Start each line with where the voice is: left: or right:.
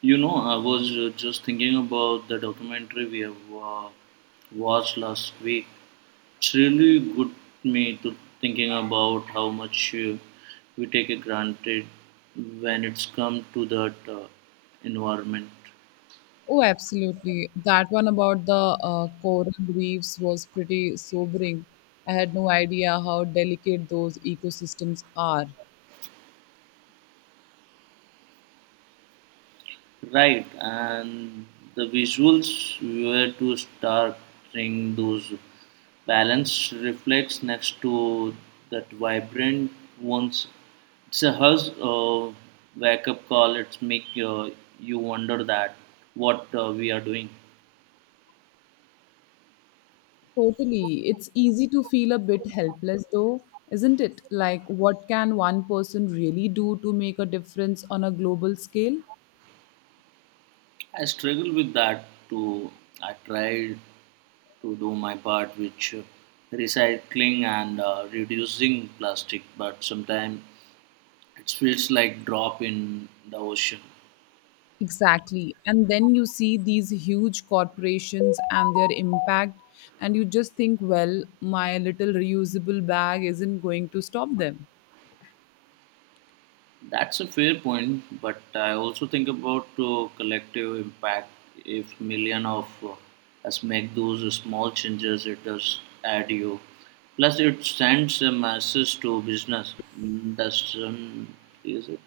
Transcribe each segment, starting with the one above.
right: You know, I was just thinking about the documentary we have watched last week. It's really good me to thinking about how much we take it granted when it's come to that environment.
left: Oh, absolutely. That one about the coral reefs was pretty sobering. I had no idea how delicate those ecosystems are.
right: Right, and the visuals were too stark, bring those balanced reflex next to that vibrant ones. It's a hush wake up call. It's make you wonder that what we are doing.
left: Totally. It's easy to feel a bit helpless, though, isn't it? Like, what can one person really do to make a difference on a global scale?
right: I struggle with that too. I tried to do my part, which recycling and reducing plastic, but sometimes it feels like drop in the ocean.
left: Exactly. And then you see these huge corporations and their impact, and you just think, well, my little reusable bag isn't going to stop them.
right: That's a fair point, but I also think about collective impact. If million of us make those small changes, it does add you. Plus, it sends a message to business. That's is it?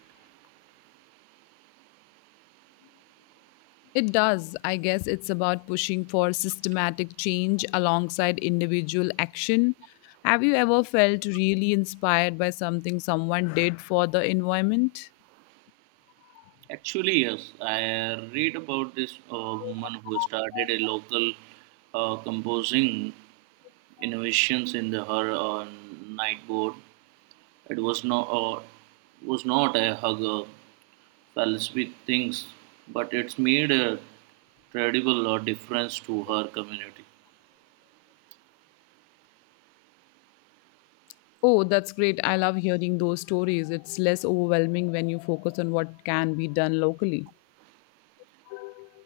left: It does. I guess it's about pushing for systematic change alongside individual action. Have you ever felt really inspired by something someone did for the environment?
right: Actually, yes. I read about this woman who started a local composing innovations in her night board. It was not a hugger Palsby thinks, but it's made a credible or difference to her community.
left: Oh, that's great. I love hearing those stories. It's less overwhelming when you focus on what can be done locally.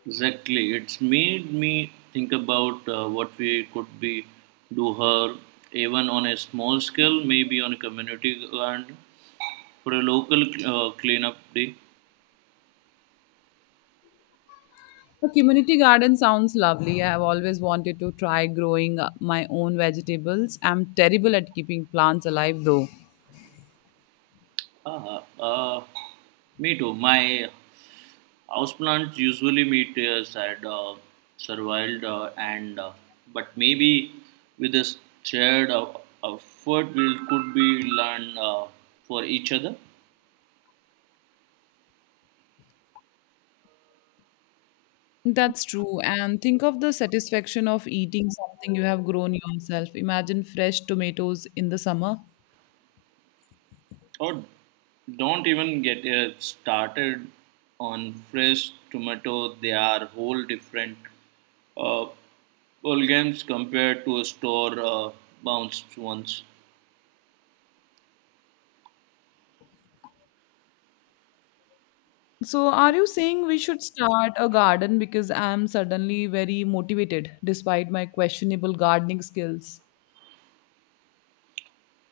right: Exactly, it's made me think about what we could be do her even on a small scale, maybe on a community and for a local cleanup day.
left: A community garden sounds lovely. I have always wanted to try growing my own vegetables. I'm terrible at keeping plants alive though.
right: Ah, ah, ah. Me too. My Houseplants usually meet as had survived and but maybe with a shared effort we could be learn for each other
left: That's true. And think of the satisfaction of eating something you have grown yourself. Imagine fresh tomatoes in the summer.
right: or don't even get started on fresh tomato they are whole different uh, ball games compared to a store bounced ones.
left: So, are you saying we should start a garden because I'm suddenly very motivated despite my questionable gardening skills?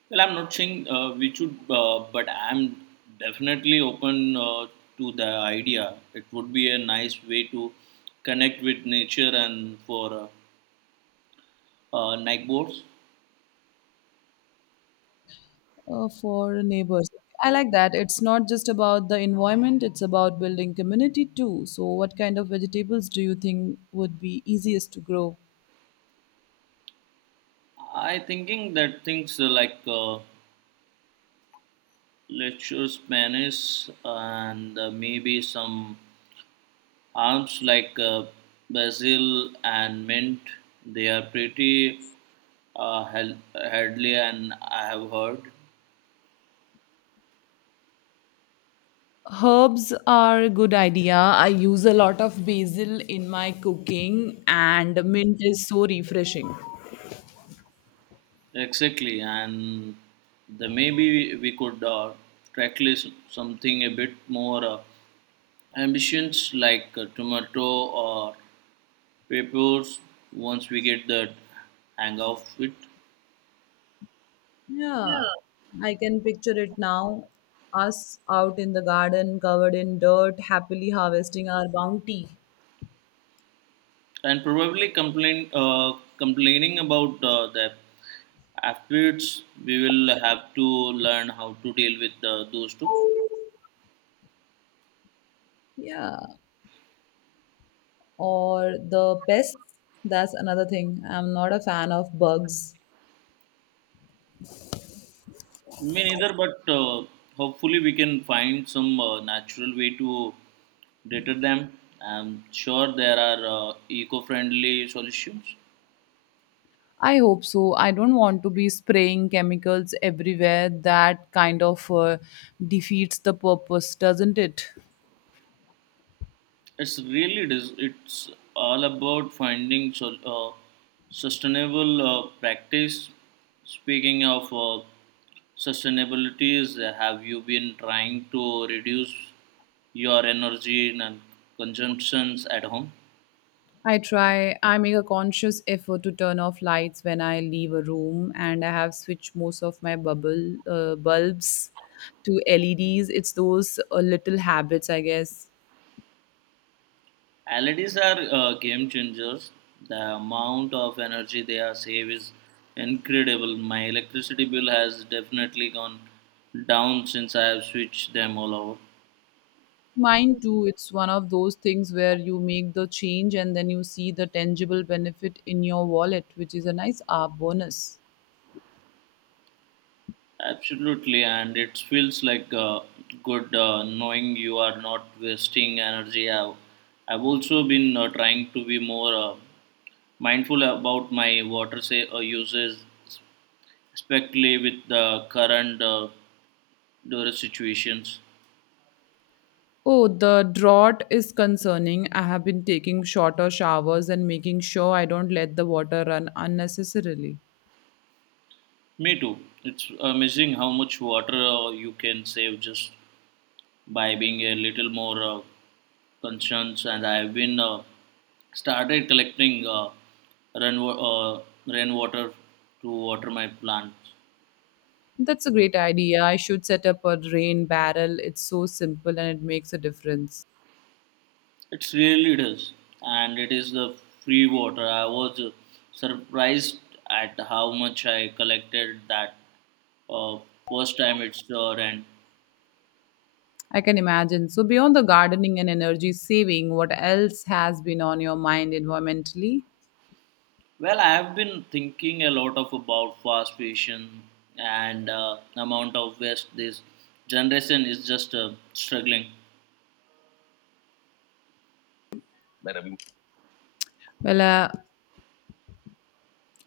right: Well, I'm not saying we should, but I'm definitely open to the idea. It would be a nice way to connect with nature and for night boards.
left: For neighbors. I like that. It's not just about the environment, it's about building community too. So, what kind of vegetables do you think would be easiest to grow?
right: I thinking that things like lecture Spanish and maybe some herbs like basil and mint. They are pretty healthy, and I have heard.
left: Herbs are a good idea. I use a lot of basil in my cooking, and mint is so refreshing.
right: Exactly, and the maybe we could tracklist something a bit more ambitious, like tomato or peppers. Once we get the hang of it, yeah,
left: Yeah, I can picture it now. Us out in the garden, covered in dirt, happily harvesting our bounty.
right: and probably complaining about the afterwards. We will have to learn how to deal with those two.
left: Yeah, or the pests. That's another thing. I'm not a fan of bugs.
right: Me neither, but hopefully we can find some natural way to deter them. I'm sure there are eco-friendly solutions.
left: I hope so. I don't want to be spraying chemicals everywhere. That kind of defeats the purpose, doesn't it?
right: It's it's all about sustainable practice. Speaking of sustainabilities, have you been trying to reduce your energy and consumptions at home?
left: I try. I make a conscious effort to turn off lights when I leave a room, and I have switched most of my bubble bulbs to LEDs. It's those little habits, I guess.
right: LEDs are game changers. The amount of energy they are save is incredible. My electricity bill has definitely gone down since I have switched them all over.
left: Mine too, it's one of those things where you make the change and then you see the tangible benefit in your wallet, which is a nice R bonus.
right: Absolutely, and it feels like good knowing you are not wasting energy. I've also been trying to be more mindful about my uses, especially with the current drought situations.
left: Oh, the drought is concerning. I have been taking shorter showers and making sure I don't let the water run unnecessarily.
right: Me too. It's amazing how much water you can save just by being a little more concerned. And I've been started collecting rain uh, rainwater to water my plants.
left: That's a great idea. I should set up a rain barrel. It's so simple and it makes a difference.
right: It really does, and it is the free water. I was surprised at how much I collected that uh, first time it's rained.
left: I can imagine. So, beyond the gardening and energy saving, what else has been on your mind environmentally?
right: Well, I've been thinking a lot of about fast fashion and amount of waste this generation is just struggling.
left: Well,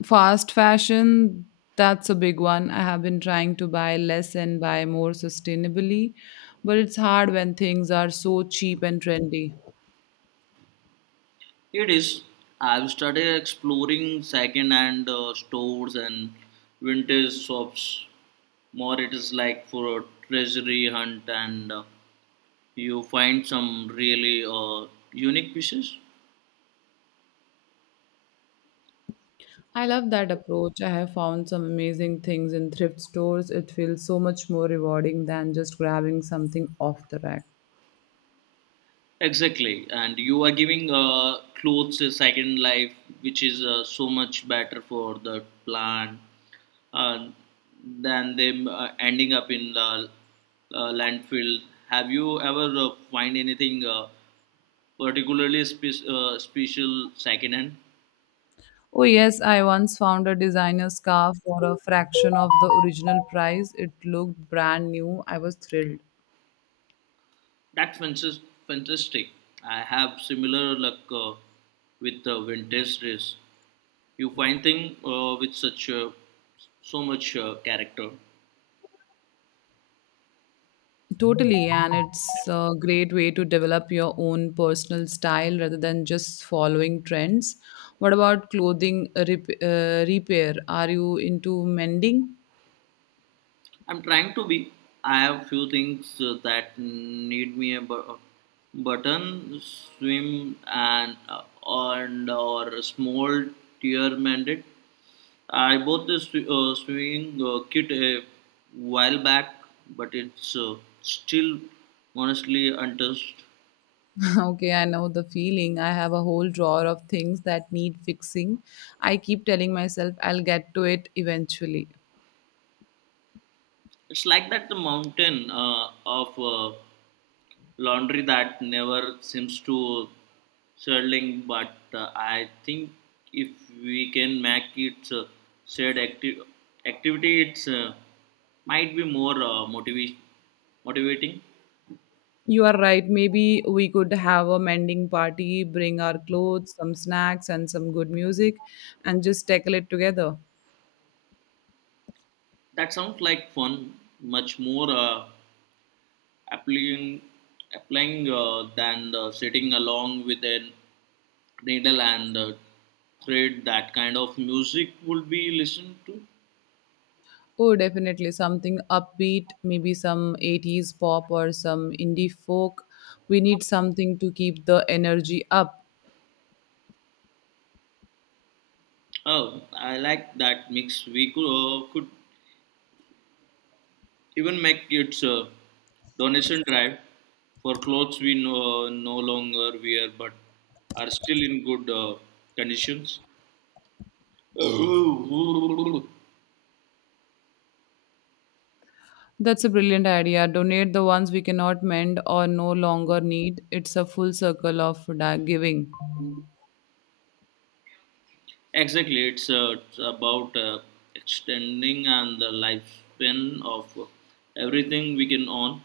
left: fast fashion, that's a big one. I have been trying to buy less and buy more sustainably, but it's hard when things are so cheap and trendy.
right: It is. I've started exploring second-hand stores and vintage shops. More, it is like for a treasury hunt, and you find some really unique pieces.
left: I love that approach. I have found some amazing things in thrift stores. It feels so much more rewarding than just grabbing something off the rack.
right: Exactly, and you are giving clothes a second life, which is so much better for the plant uh, than them ending up in landfill. Have you ever find anything particularly special secondhand?
left: Oh, yes, I once found a designer scarf for a fraction of the original price. It looked brand new. I was thrilled.
right: That's fantas- fantastic. I have similar luck with vintage dress. You find thing with such so much character.
left: Totally, and it's a great way to develop your own personal style rather than just following trends. What about repair? Are you into mending?
right: I'm trying to be. I have few things that need me button, swim, and or a small tear mandate. I bought this swimming kit a while back, but it's still honestly untouched.
left: Okay, I know the feeling. I have a whole drawer of things that need fixing. I keep telling myself I'll get to it eventually.
right: It's like that the mountain of laundry that never seems to settling but I think if we can make it shared active activity it's might be more motivating.
left: You are right. Maybe we could have a mending party, bring our clothes, some snacks, and some good music, and just tackle it together.
right: That sounds like fun, much more applying applying than sitting along with a needle and thread. That kind of music would be listened to?
left: Oh, definitely something upbeat, maybe some 80s pop or some indie folk. We need something to keep the energy up.
right: Oh, I like that mix. We could even make its donation drive for clothes we no longer wear but are still in good conditions.
left: That's a brilliant idea. Donate the ones we cannot mend or no longer need. It's a full circle of giving.
right: Exactly, it's about extending and the lifespan of everything we can own.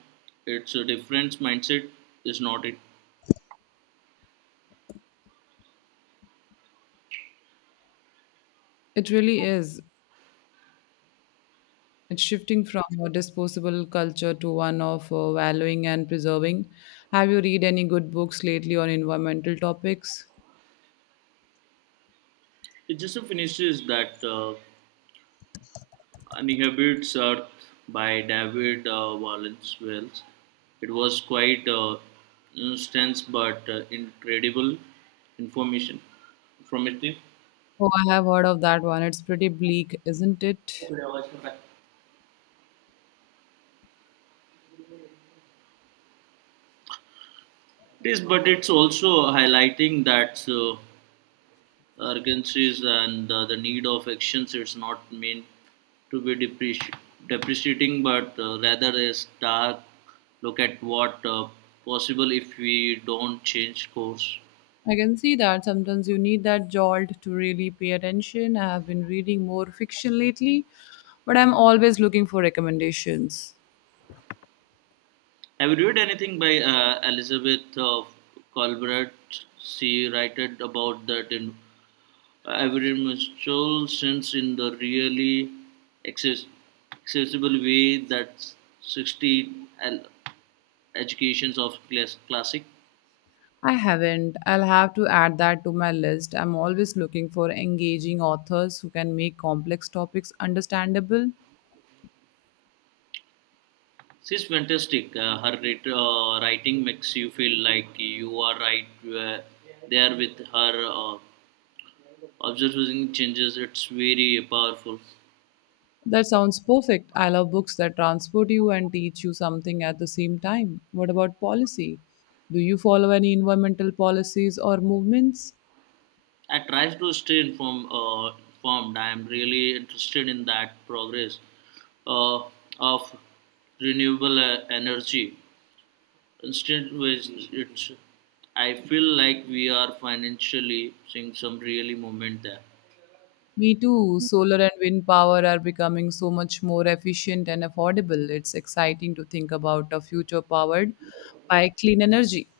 right: It's a different mindset, is not it?
left: It really is. It's shifting from a disposable culture to one of valuing and preserving. Have you read any good books lately on environmental topics?
right: It just finishes that Inhabits Earth by David Wallace Wells. It was quite intense but incredible information informative.
left: Oh, I have heard of that one. It's pretty bleak, isn't it?
right: It is, but it's also highlighting that urgencies and the need of actions. It's not meant to be depreciating, but rather a stark look at what possible if we don't change course.
left: I can see that sometimes you need that jolt to really pay attention. I have been reading more fiction lately, but I'm always looking for recommendations.
right: Have you read anything by Elizabeth of Colbert? She writed about that in every mutual sense in the really access- accessible way that 60 el- educations of classic.
left: I haven't. I'll have to add that to my list. I'm always looking for engaging authors who can make complex topics understandable.
right: She's fantastic. Her writing makes you feel like you are right there with her. Observing changes, it's very powerful.
left: That sounds perfect. I love books that transport you and teach you something at the same time. What about policy? Do you follow any environmental policies or movements?
right: I try to informed. I am really interested in that progress uh, of renewable energy. Instead, with it's, I feel like we are financially seeing some really movement there.
left: Me too. Solar and wind power are becoming so much more efficient and affordable. It's exciting to think about a future powered by clean energy.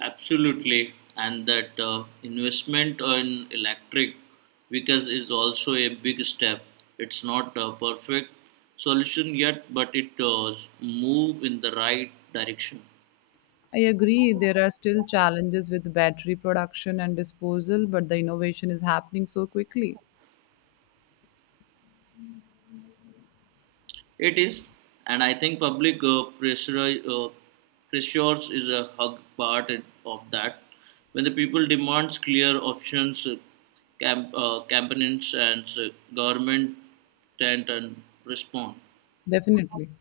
right: Absolutely, and that investment in electric vehicles is also a big step. It's not a perfect solution yet, but it does move in the right direction.
left: I agree, there are still challenges with battery production and disposal, but the innovation is happening so quickly.
right: It is, and I think public uh, pressures is a hug part of that. When the people demands clear options, campaigns and government tend and respond.
left: Definitely.